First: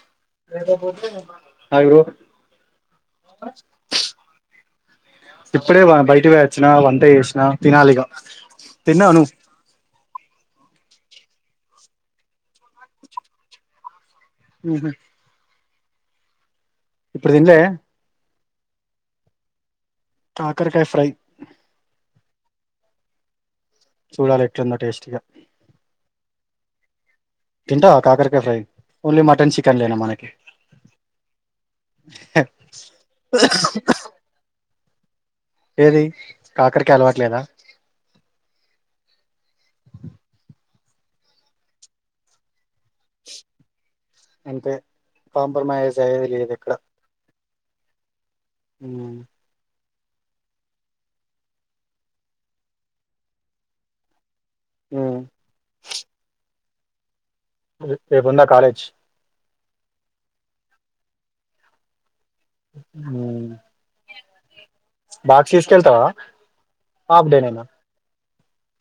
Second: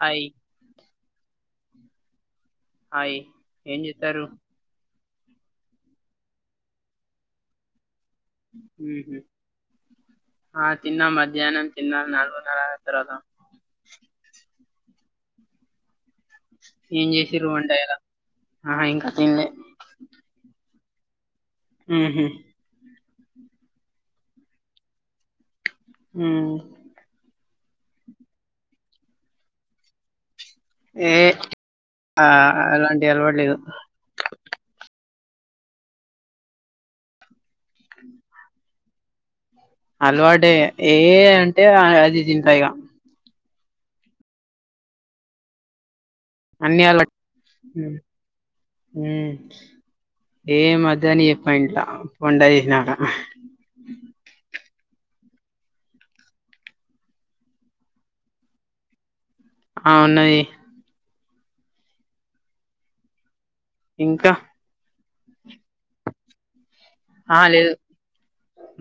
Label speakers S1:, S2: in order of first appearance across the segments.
S1: Hi
S2: hi bro
S1: hi ఏం చేత్తారు
S2: ఇప్పుడే బయటివే వచ్చిన వంట చేసినా తినాలిగా తిన్నావా
S1: ఉహు
S2: నువ్వు
S1: ఆ తిన్న మధ్యాహ్నం తిన్నా నాలుగునర్ర తర్వాత
S2: ఉహు
S1: ఏం
S2: ఇప్పుడు
S1: చేసిరు
S2: తినలే
S1: వంట ఇలా ఆహ ఇంకా తిన్లే
S2: కాకరకాయ ఫ్రై
S1: ఉహు
S2: చూడాలి ఎట్లుందో టేస్టీగా
S1: ఊ
S2: తింటా కాకరకాయ ఫ్రై ఓన్లీ మటన్ చికెన్ లేనా మనకి
S1: ఏ ఆ అలాంటి అలవాటు లేదు.
S2: ఏది కాకరికాయ్ అలవాట్లేదా
S1: అలవాడే ఏ అంటే అది జింతైగా
S2: అంతే కాంప్రమైజ్ అయ్యేది లేదు ఇక్కడ
S1: ఉ ఊ ఏ మధ్యాన చెప్పయిలా వంటచేసినాక
S2: ఆ రేపు ఉందా కాలేజ్
S1: ఆ వున్నయి
S2: అ
S1: ఇంకా
S2: బాక్స్ తీస్కెల్తావా ఆప్
S1: ఆ
S2: డే నేనా
S1: లేదు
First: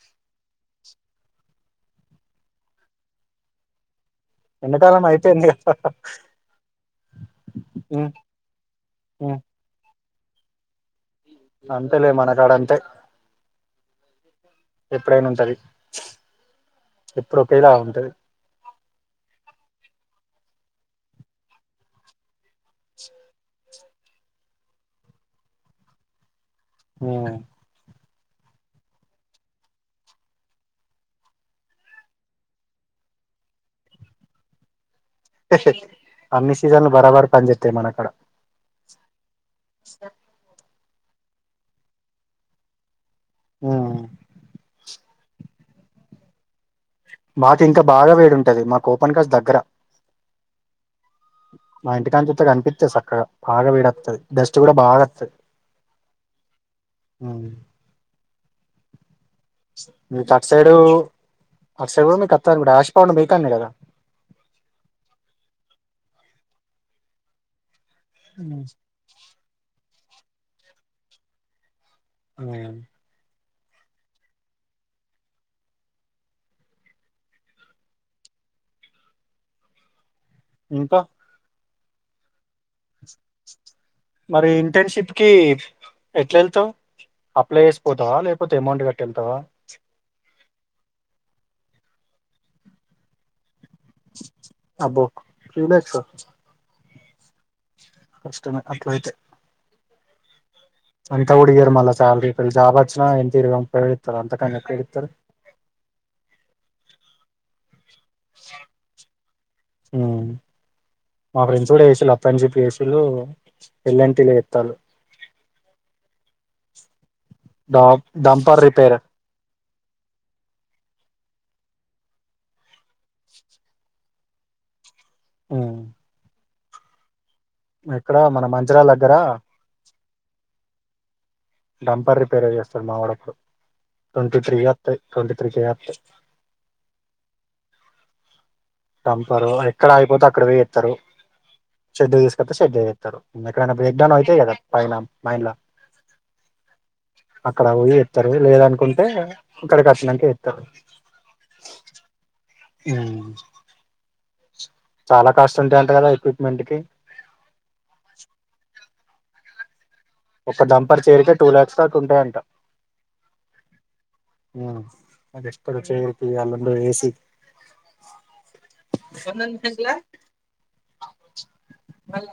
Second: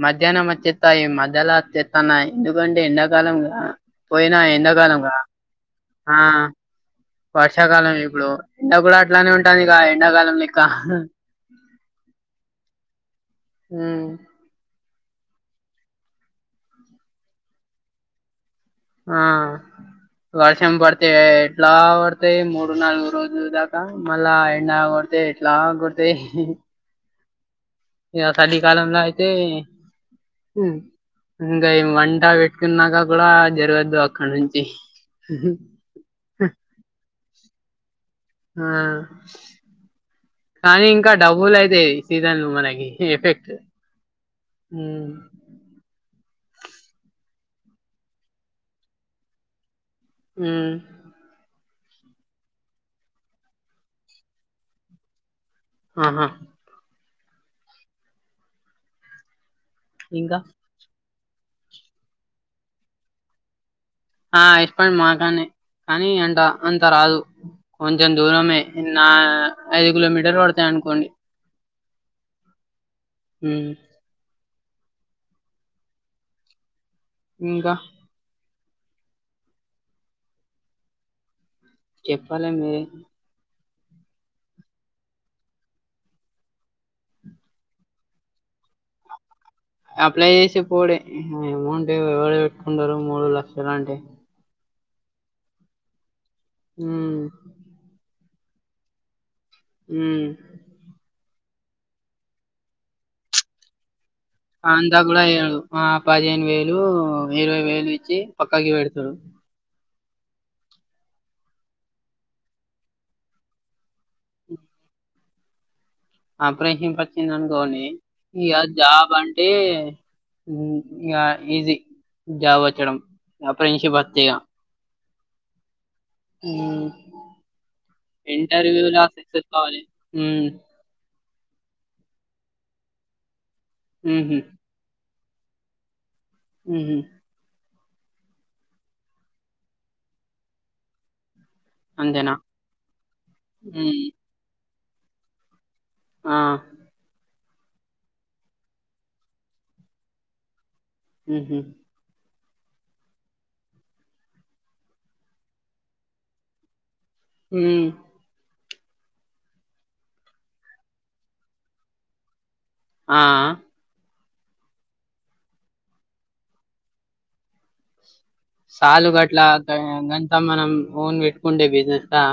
S1: మధ్యాహ్నం వచ్చత్తాయి మద్దెల తెత్తన ఎందుకంటే ఎండాకాలం పోయినా
S2: ఎండాకాలం
S1: ఎండాకాలంగా
S2: అయిపోయింది కదా
S1: ఆ వర్షాకాలం
S2: ఉమ్
S1: ఇప్పుడు ఇంట కూడా అట్లానే
S2: ఉమ్
S1: ఉంటది ఇగ ఎడాకాలం లేక్క
S2: అంతేలే మన కాడ అంతే
S1: ఉమ్
S2: ఎప్పుడైనా ఉంటది. ఎప్పుడు ఒకేలా ఉంటది.
S1: ఆ వర్షంపడితే ఎట్లా పడతయి మూడునాలుగు రోజుల దాకా ఆ మళ్ళా ఎండా కొడితే ఎట్లా కొడతేయి
S2: అ
S1: ఇగా సలికాలంలా అయితే హ్ ఇంగా ఈ మంటపెట్టుకున్నాక కూడా జరగద్దు అక్కడ నుంచి.
S2: అన్ని సీజన్లు బరాబర్ పనిచెత్తయి మనకాడ.
S1: ఆ
S2: స
S1: కానీ ఇంకా డబుల్ అయితయి సీజన్లు మనకి ఎఫెక్ట్.
S2: ఉమ్ మాకింకా బాగా వేడుంటది, మాకు ఓపెన్కాస్ట్ దగ్గర.
S1: హ్
S2: మా ఇంటికానుంచూత్తే కనిపిత్తది సక్కగా బాగా వేడత్తది, డస్ట్ కూడా బాగాఅత్తది.
S1: ఆహా
S2: అవును. మీకు
S1: ఇంకా
S2: అటుసైడూ అటుసైడు కూడా మీకు అత్తది అనుకుంట యాష్పౌండ్ మీకాన్నే కదా.
S1: ఆ యాష్పౌండ్ మాకాన్నే కానీ అంత అంతరాదు. కొంచెం దూరమే.
S2: ఉమ్.
S1: నా ఐదు కిలోమీటర్లు పడతయి అనుకోండి.
S2: అవునా
S1: హ్ ఇంకా
S2: ఇంకా
S1: చెప్పాలె మీ
S2: మరి ఇంటర్న్షిప్ కి ఎట్లేళ్తవు? అప్లై చేసి పోతవా లేపోతే అమౌంట్ కట్టి ఎళ్తావా.
S1: అప్లై చేసి పోవుడే, అమౌంట్ ఎవరు పెట్టుకుంటరు మూడులక్షలు అంటే.
S2: అబ్బో థ్రిలాక్స్ ఆ.
S1: ఆ
S2: కష్టమే అట్లయితే.
S1: హ్
S2: అంతకుడియరు మళ్ళా సాలరీ ఒకవేళ జాబ్ అచ్చినా ఎంత ఇరవై ముప్పైవేలు.
S1: అంతా కూడఇయరు. ఆ పదిహేను వేలు ఇరవై వేలు ఇ చ్చి పక్కకి పెడతరు.
S2: ఆ మా ఫ్రెండ్స్ కూడాచేసిళ్ళు అప్రెంటిస్‌షిప్ చేసిళ్ళు ఎల్ అండ్ టిల చేత్తాల్లు.
S1: అప్రెం‌షిప్ అ చ్చింది అనుకోని
S2: ద
S1: ఇగ
S2: డంపర్ రిపేర్
S1: జాబ్ అంటే ఇ ఇగా ఈసీ జాబ్ వచ్చడం అప్రెంటిస్‌షిప్ అత్తే ఇగా.
S2: ఆ మన మంచిరాల
S1: ఇంటర్వ్యూలా
S2: దగ్గర
S1: సక్సెస్ కావాలి.
S2: డంపర్ రిపేర్ చేస్తడు మావాడప్పుడు,
S1: హుహు.
S2: ట్వంటీత్రీ ఇగ అత్తయి. ట్వంటీత్రీ కే అత్తయి.
S1: హ్
S2: టంపరు ఎక్కడ ఆగిపోతే అక్కడ పోయిచేత్తరు. షెడ్కు
S1: అంతేనా?
S2: తీసుకొస్తే షెడ్ల చేత్తరు. ఎక్కడైనా
S1: హ్మ్.
S2: బ్రేక్డౌన్ అయితయికదా పైన మైన్ల.
S1: ఆ
S2: అక్కడ పోయి ఎప్తరు లేదనుకుంటే ఇక్కడికి వచ్చినకే ఎత్తరు
S1: హు హ్మ్
S2: హా చాలా కాస్ట్ ఉంటాయి అంటా కదా ఎక్విప్మెంట్ కి
S1: హ్మ్
S2: ఒక డంపర్ చైర్ కే టూ ల్యాక్స్ దాకా ఉంటాయంట
S1: ఆ
S2: ఆ అది ఎక్స్పర్ చైర్ కి అల్లం లో ఏసి
S1: సాలు గట్లా గంతా మనం ఓన్ పెట్టుకుండే బిజినెస్ తా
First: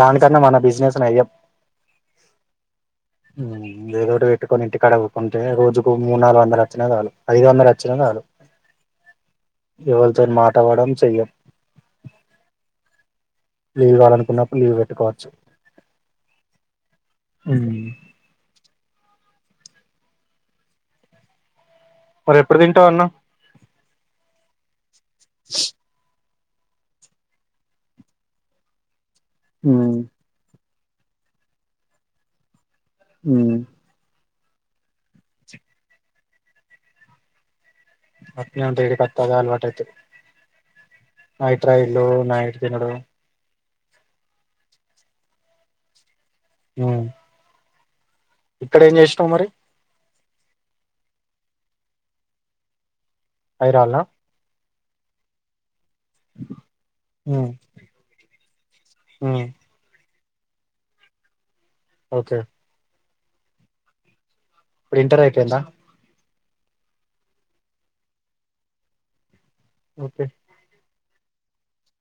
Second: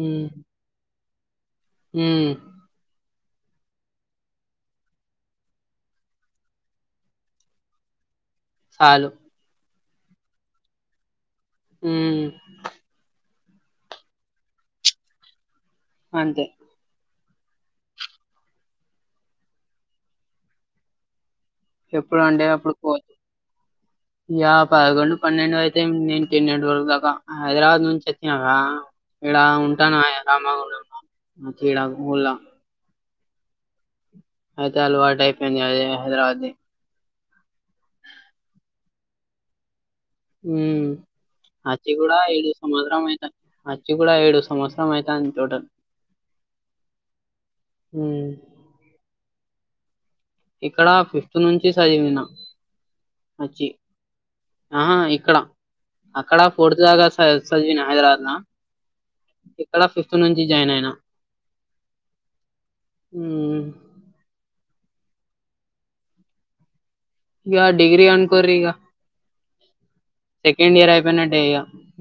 S2: దానికన్నా మన బిజినెస్ నయం
S1: హ్మ్
S2: హ్మ్ ఏదోటి పెట్టుకొని ఇంటి కాడ ఊకుంటే రోజుకు మూడు, నాలుగు వందలు వచ్చినా చాలు ఐదు వందలు వచ్చిన. చాలు
S1: సాలు
S2: ఎవలితో మాట పడం చెయ్యం
S1: ఉమ్
S2: లీవ్ కావాలనుకున్నప్పుడు లీవ్ పెట్టుకోవచ్చు.
S1: అంతే
S2: హ్మ్
S1: ఎప్పుడు
S2: మరి
S1: అంటే అప్పుడు
S2: తింటావు
S1: పోత్
S2: అన్నం
S1: ఇగ పదకొండు పన్నెండు అయితే నేన్ నిన్నటి వరకు దాకా హైదరాబాద్ నుంచి వచ్చినక ఇడ
S2: హ్మ్
S1: ఉంటానా ఎల్లమ్మ గుడి లో. ఇంక ఈడ గుళ్ళ
S2: హూ
S1: అయితే అలవాటు అయిపోయింది అదే హైదరాబాద్ ది
S2: అట్నే ఉంట ఈడి కొత్తే అదే అలవాటు అయితే
S1: అచ్చి కూడ ఐదో
S2: నైట్ తినడం
S1: సంవత్సరం అయితా వచ్చి కూడా ఏడో సంవత్సరం అయితంది టోటల్
S2: హ్మ్
S1: ఉమ్.
S2: ఇక్కడ ఏం చేసినావు మరి
S1: ఇక్కడ ఫిఫ్త్ నుంచి చదివిన
S2: హైర్లానా
S1: ఆ హా ఇక్కడ అక్కడ ఫోర్త్ దాగా సద్
S2: హ్మ్
S1: సదివిన హైదరాబాద్ లో
S2: హ్మ్
S1: ఇక్కడ ఫిఫ్ ఫ్త్ నుంచి జాయిన్ అయినా
S2: ఓకే
S1: హూ
S2: ఇప్పుడు ఇంటర్ అయిపోయిందా
S1: ఇగా డిగ్రీ అనుకోరీ ఇగ
S2: ఓకే
S1: సెకండ్ ఇయర్ అయిపోయినట్టే ఇగ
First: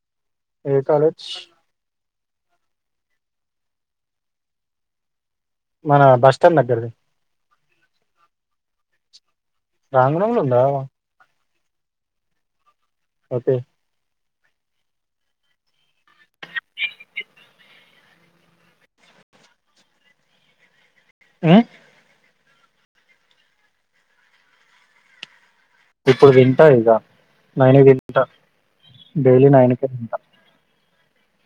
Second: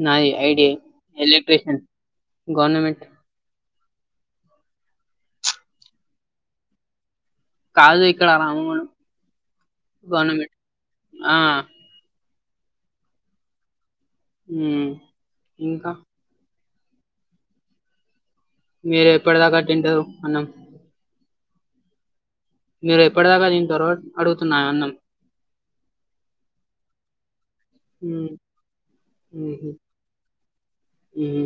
S1: నాది ఐడి
S2: ఏ కాలేజ్
S1: ఎలక్ట్ర్రిషన్ గవర్నమెంట్
S2: మన బస్టాండ్ దగ్గరది
S1: కాదు ఇక్కడ రామగుండం
S2: రాంగుండం లో
S1: గవర్నమెంట్
S2: ఉందా
S1: ఆ
S2: ఓకే
S1: ఉమ్ ఇంకా మీరు ఎప్పటిదాకట్టింటారు అన్నం
S2: ఆ
S1: మీరు ఎప్పటిదాకా తింటరో అడుగుతున్నా అన్నం
S2: ఇప్పుడు తింటా ఇగ నైను తింటా
S1: ఉమ్
S2: డైలీ నైన్కే తింటా
S1: ఉం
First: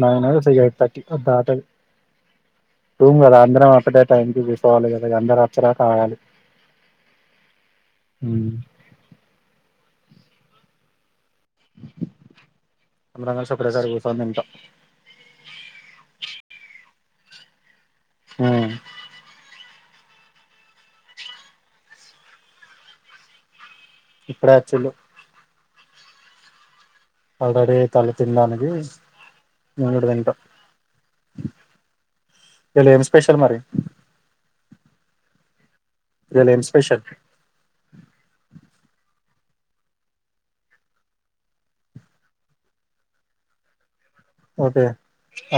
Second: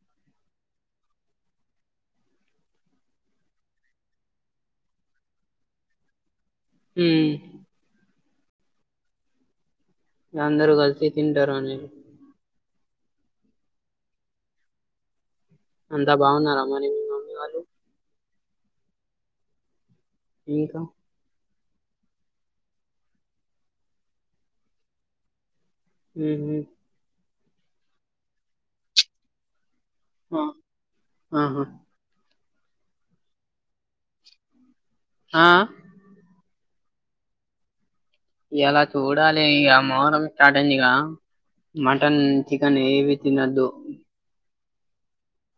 S2: న నా స తటి అంతా అట [unintelligible] రూం కదా అందరం ఒక్కటే టైంకి కుసోవాలి కదా అందర వచ్చెరక ఆగాలి
S1: ఉం
S2: ఉం
S1: అందరు కల్సి తింటారు
S2: అందరం కలిసి ఒకటేసారి కుసోనీ తింటం
S1: అంతా బాగున్నార మరి మీ మమ్మీ వాళ్ళు
S2: ఆ
S1: ఇంకా
S2: ఇప్పుడే అచీల్లు
S1: ఉం ఉం
S2: ఆల్రెడీ తల్లి తినడానికి నను ఇడు తనిప్ప
S1: ఆ
S2: [unintelligible]
S1: ఆహా
S2: ఇయ్యాల ఏమ్ స్పెషల్ మరి
S1: ఆ
S2: ఇయల ఏం స్పెషల్
S1: ఇయ్యాల చూడాలి ఇగ మోహారం స్టార్ట్ అయింది ఇగ మటన్ చికెన్ ఏవి తినొద్దు
S2: ఓకే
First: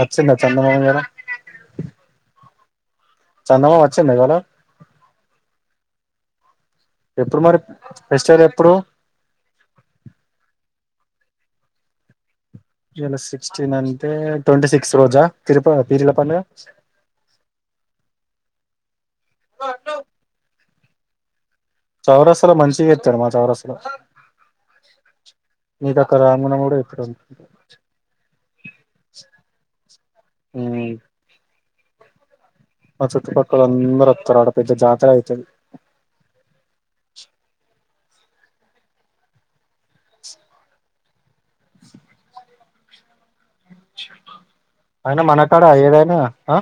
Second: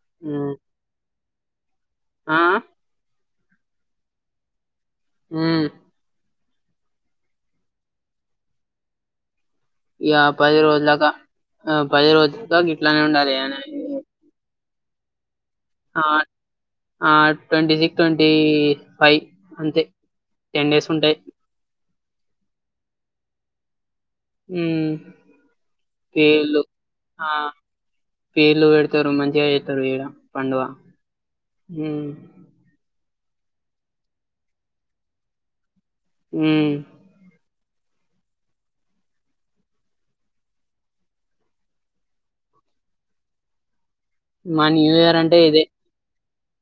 S2: అచ్చిందా చందమామా ఇయల
S1: ఆ
S2: చందమామా వచ్చిందా ఇవాల
S1: ఉం
S2: ఎప్పుడు మరి ఫెస్టివల్ ఎప్పుడు
S1: ఇగ పది రోజుల దాకా పది రోజులు దాకా ఇట్లానే
S2: ఇయాల
S1: ఉండాలి అని
S2: సిక్స్టీన్ అంటే ట్వంటీ సిక్స్ రోజా తిరుప
S1: ఆ
S2: పీర్ల పండుగ
S1: ఆ ట్వంట సిక్స్ ట్వ టీ ఫైవ్ అంతే టెన్ డేస్ ఉంటాయి
S2: చౌరస్తలో మంచిగా ఇస్తారు మా చౌరస్తలో
S1: ఉం
S2: మీకక్క రామున్న కూడా ఇప్పుడు ఉ [unintelligible]
S1: పేర్లు పెడతారు మంచిగా చేస్తారు ఇడ పండుగ
S2: ఉమ్
S1: హమ్
S2: మా చుట్టుపక్కల అందరు వత్తరు ఆడ పెద్ద జాతర అయితది
S1: ఉమ్ మా న్యూ ఇయర్
S2: అయినా
S1: అంటే
S2: మనకాడ
S1: ఇదే
S2: ఏదైనా ఆ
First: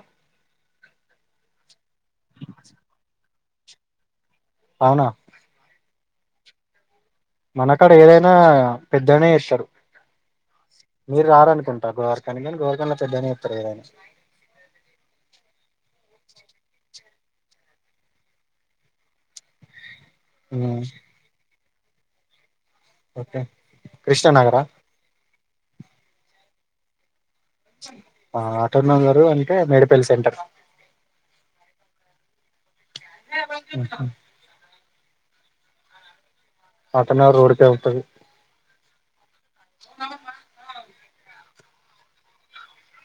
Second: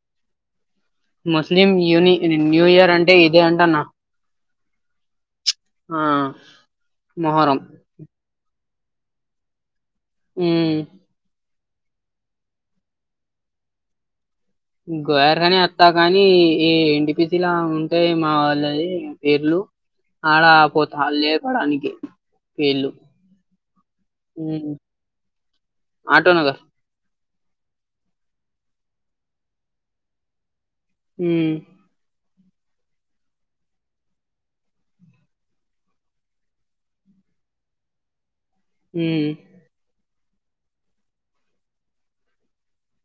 S1: ముస్లిం యూని న్యూ ఇయర్ అంటే ఇదే అంటన్నా
S2: అవునా
S1: ఆ మొహరం
S2: మనకాడ ఏదైనా పెద్దగనే చేస్తారు
S1: ఉమ్
S2: మీరు రారనుకుంట గోవఖ కానీ గోర్కర్ లో పెద్ద అని చెతారు ఆని [unintelligible]
S1: గోయర్ ఇలా ఉంటయి మా వాళ్ళది పేర్లు ఆడాపో
S2: ఉమ్
S1: తాడ్లే ఆనికె వీళ్ళు
S2: ఓకే కృష్ణానగరా
S1: ఉమ్.. ఆటోనగర్
S2: ఆ ఆటోనగర్ అంటే మేడిపల్లి సెంటర్
S1: ఉమ్..
S2: మ్ హుమ్మ్ ఆటోనగర్ రోడ్ కెళ్తది
S1: మ్..
S2: [unintelligible]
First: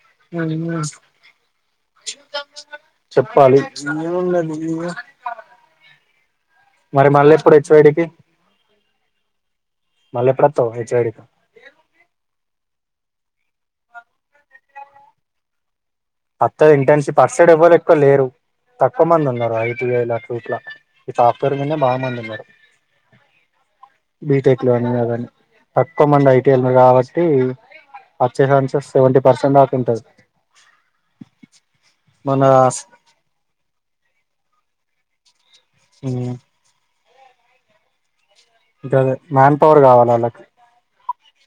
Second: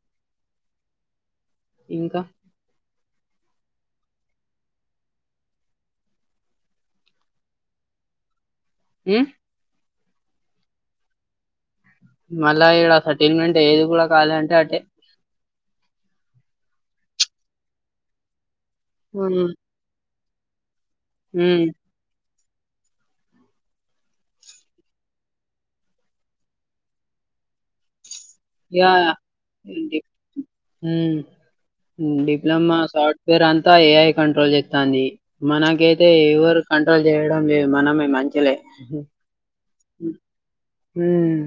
S2: [unintelligible]
S1: ఇంకా
S2: చెప్పాలి ఏఉన్నదీ మరి మళ్ళెప్పుడు హెచ్ వై డికి
S1: మ్
S2: మళ్లెప్పుడొత్తవ్ హెచ్ వై డి తొ
S1: మళ్ళా ఈడ సెటిల్మెంట్ ఏది కూడా కాదంటె అటే
S2: అత్త ఇంటర్న్షిప్ అటు సైడ్ ఎవ్వరు ఎక్కువ లేరు తక్కువ మంది
S1: ఉమ్
S2: ఉన్నారు ఐదు వేలకు ఇట్లా ఇట్టా ఆప్కరు
S1: ఉమ్
S2: మిన్నె బా మందిఉన్నారు బీటెక్ లో అని కదని తక్కువ మంది ఐటిఎల్ కాబట్టీ అచ్చె ఛాన్సెస్
S1: యా
S2: సెవెంటీ పర్సెండాఫ్ ఉంటది
S1: మ్..
S2: మన
S1: డిప్లొమా సాఫ్ట్వేర్ అంతా ఏఐ కంట్రోల్ చెస్తాంది మనకైతే ఎవ్వరు కంట్రోల్ చేయడం మనమే మంచి లే
S2: గదే మ్యాన్ పవర్ కావాలి
S1: మ్...
S2: వాళ్ళకి
S1: మ్...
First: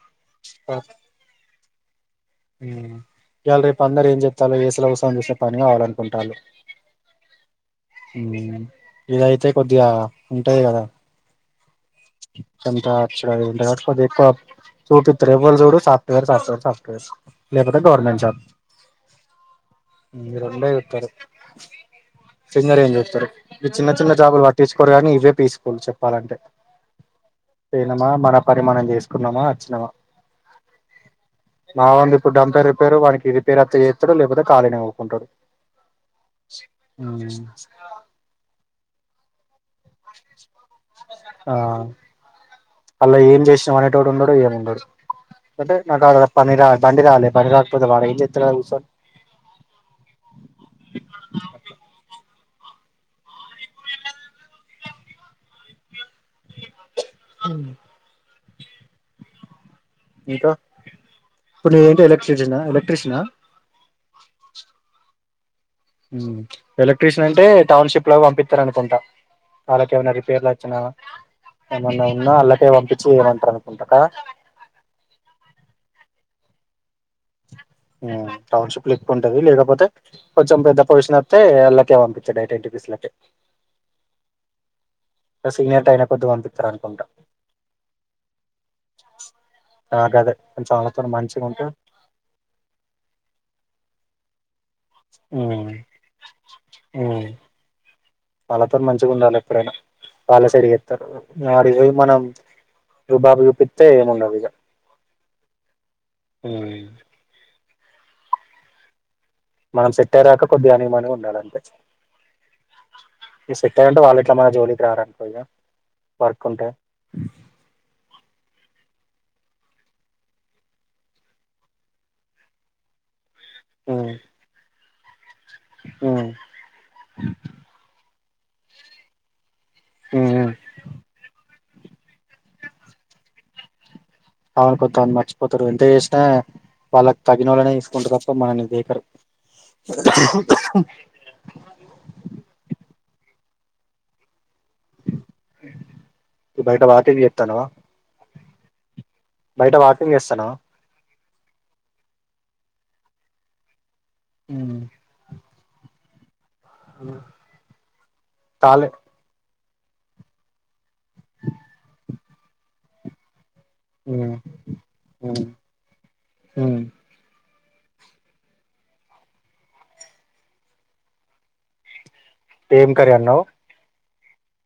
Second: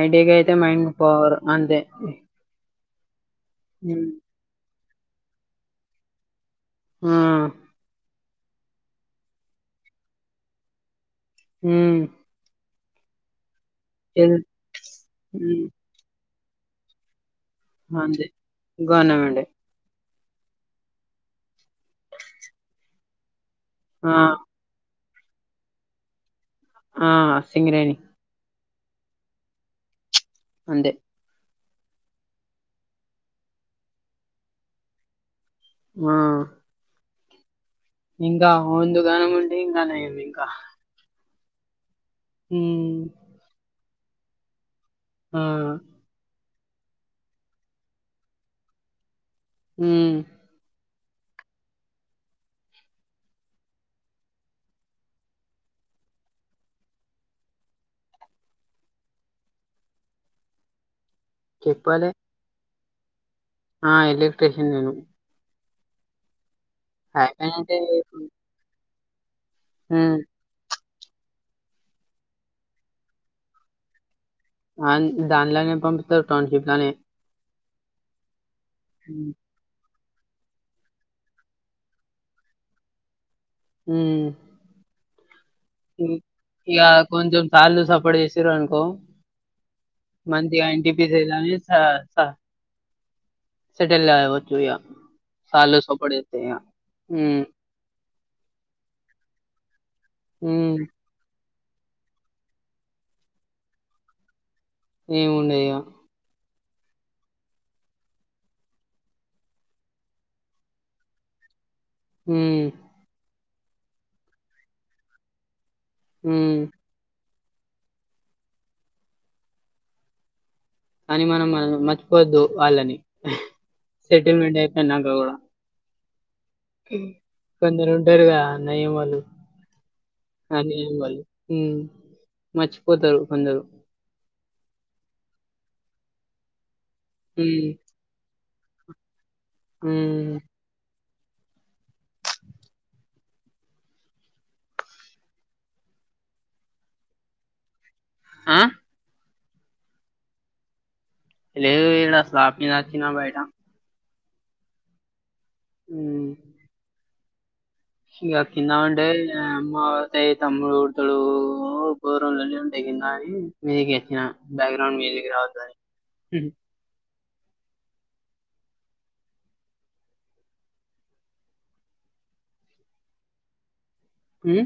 S1: ఐ టి కైయితే మైండ్ పవర్ అంతే
S2: మ్... ఇవల రేపు అందరు
S1: హ్మ్.
S2: ఏం చెప్తాలు ఏసీలో కూసోని చెసే పని ఆలు అనుకుంటారు
S1: మ్..
S2: మ్.. ఇదయితే కొద్దిగా ఉంటయి కదా
S1: మ్
S2: ఎంత అచ్చడా ఎంత కాడికి ఎక్కువ చూపిస్తరు ఎవ్వరు
S1: హ్మ్.
S2: చూడు సాఫ్ట్వేర్ సాప్ట్వేర్ సాఫ్ట్వేర్ లేపోతే గవర్నమెంట్
S1: అంతే.
S2: జాబ్
S1: గవర్నమెంటే.
S2: ఈ రెండే చూత్తారు చిన్నవి ఏం చూస్తరు ఈ చిన్న చిన్న
S1: ఆ!
S2: జాబులు పట్టించుకోరు గానీ ఇవే పీస్ ఫుల్ చెప్పాలంటే
S1: ఆ సింగరేణి
S2: పోయినమా మన మనం చేసుకున్నామా వచ్చినమా
S1: ఉండె
S2: బా వుంది ఇప్పుడు డంపేర్ రిపేరు వానికి రిపేర్ అత్త చేస్తాడు లేపోతే ఖాళీనె వూకుంటాడు
S1: మ్..
S2: మ్
S1: ఇందా ముందు గానం ముంటె ఇంకానయం ఇంకా
S2: ఆ
S1: హ్మ్.
S2: అల్ల ఏం చేసినవ్ అనేటోడు ఉండడు ఏమి ఉండడు
S1: ఆ!
S2: అంటే నాకు ఆడ పనిరా బండిరాల బండి రాకపోతే వాడేం చెత్తడ ఆ కూసోని
S1: మ్
S2: [inaudible] మ్ ఇంకా ఇప్పుడు నువు ఏంటి
S1: చెప్పాలే.
S2: ఎలక్ట్రిజిషిన ఎలక్ట్రిషన్ ఆ
S1: ఆ ఎలక్ట్ర్రిషియన్ నేను
S2: ఎలక్ట్ర్రిషియన్ అంటే
S1: అయిపోయినంటే
S2: టౌన్షిప్ లో పంపిస్తారు అనుకుంటా వాళ్ళకేమైన
S1: హ్మ్.
S2: రిపేర్లు వచ్చిన ఏమన్నా ఉన్నా అలాగే పంపించి ఏయమంటారు అనుకుంట
S1: అ దాన్లానే పంపిత టౌన్షిప్ లానే
S2: టౌన్షిప్లు ఎక్కువ
S1: హ్మ్.
S2: ఉంటది లేకపోతే కొంచెం పెద్ద పొజిషన్ వస్తె వాళ్ళకే పంపి చే ఎయిట్ రూపీస్ అట్లే
S1: హ్మ్మ్
S2: సీనియర్ అయిన కొద్ది పంపిస్తారు
S1: ఇక
S2: అనుకుంటా
S1: కొంచెం సార్లు సపోర్ట్ చేశారు అనుకో
S2: నాకదే
S1: మంచిగా
S2: కొంచెం
S1: ఇంటర్షిప్
S2: వాళ్ళతో మంచిగా
S1: చేసి
S2: ఉంటే
S1: సెటిల్ కావచ్చు సూయ
S2: ఉమ్
S1: సాలు సపోర్ట్ చేస్తాయా
S2: ఉమ్, వాళ్ళతో మంచిగా ఉండాలి ఎప్పుడైనా వాళ్ళే
S1: హ్మ్.
S2: సరిగెస్తారు ఆడికి పోయి మనం రుబాబు చూపిస్తే ఏముండదు ఇక
S1: ఏముంది ఇగ
S2: హ్మ్మ్ మనం సెట్ అయ్యే దాకా కొద్దిగా అణిగిమనిగి ఉండాలి అంతే
S1: హ్మ్మ్
S2: సెట్ అయితే వాళ్ళు మన జోలికి రారు అనుకో ఇంకా వర్క్
S1: హ్మ్.
S2: ఉంటే
S1: కాని మనం మర్చిపోవద్దు వాళ్ళని సెటిల్మెంట్ అయిపోయినాక కూడా
S2: హ్మ్మ్
S1: కొందరు ఉంటారు కదా అన్నయ్య వాళు
S2: ఉమ్ ఉమ్.
S1: అన్న వాళ్ళు హ్మ్మ్ మర్చిపోతారు కొందరు
S2: అవును కొత్తా మర్చిపోతారు ఎంత చేసినా వాళ్ళకి తగిన
S1: హ్మ్.
S2: వాళ్ళనే తీసుకుంటారు తప్ప మనల్ని దేకరు
S1: హ్మ్.
S2: అ బయట వాకింగ్ చేస్తున్నావా
S1: ఆ
S2: బయట వాకింగ్ చేస్తానావ
S1: లేదు ఇడా వాకింగ్ వచ్చిన బయట
S2: హ్మ్మ్
S1: హ్మ్మ్
S2: అ
S1: ఇంక కిందవంటే మాతయి తమ్ముడు హోటల్ కూర నూనే తగిలినది
S2: ఉమ్ ఉమ్
S1: [inaudible]
S2: ఉమ్ ఏం కర్రీ అన్నావు
S1: హు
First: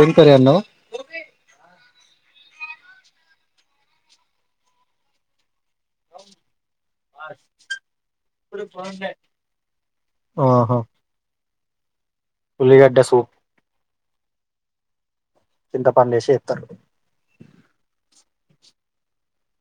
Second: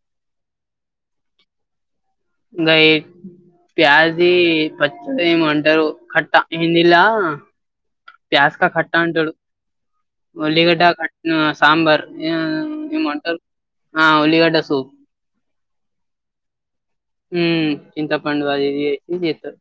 S2: ఏం కర్రీ అన్నావు
S1: ప్యాజ్ ది పచ్చడి ఖట్టా హిందీల ప్యాస్కా ట్టా అంటాడు
S2: ఆహా
S1: వల్లిగడ్డ కట్నా సాంబార్
S2: ఉల్లిగడ్డ
S1: మంట
S2: సూప్
S1: ఆ ఉల్లిగడ్డ సూప్
S2: చింత పండేసి చెప్తారు
S1: హ చింతపండు అది ఇది యాసిచేస్తారు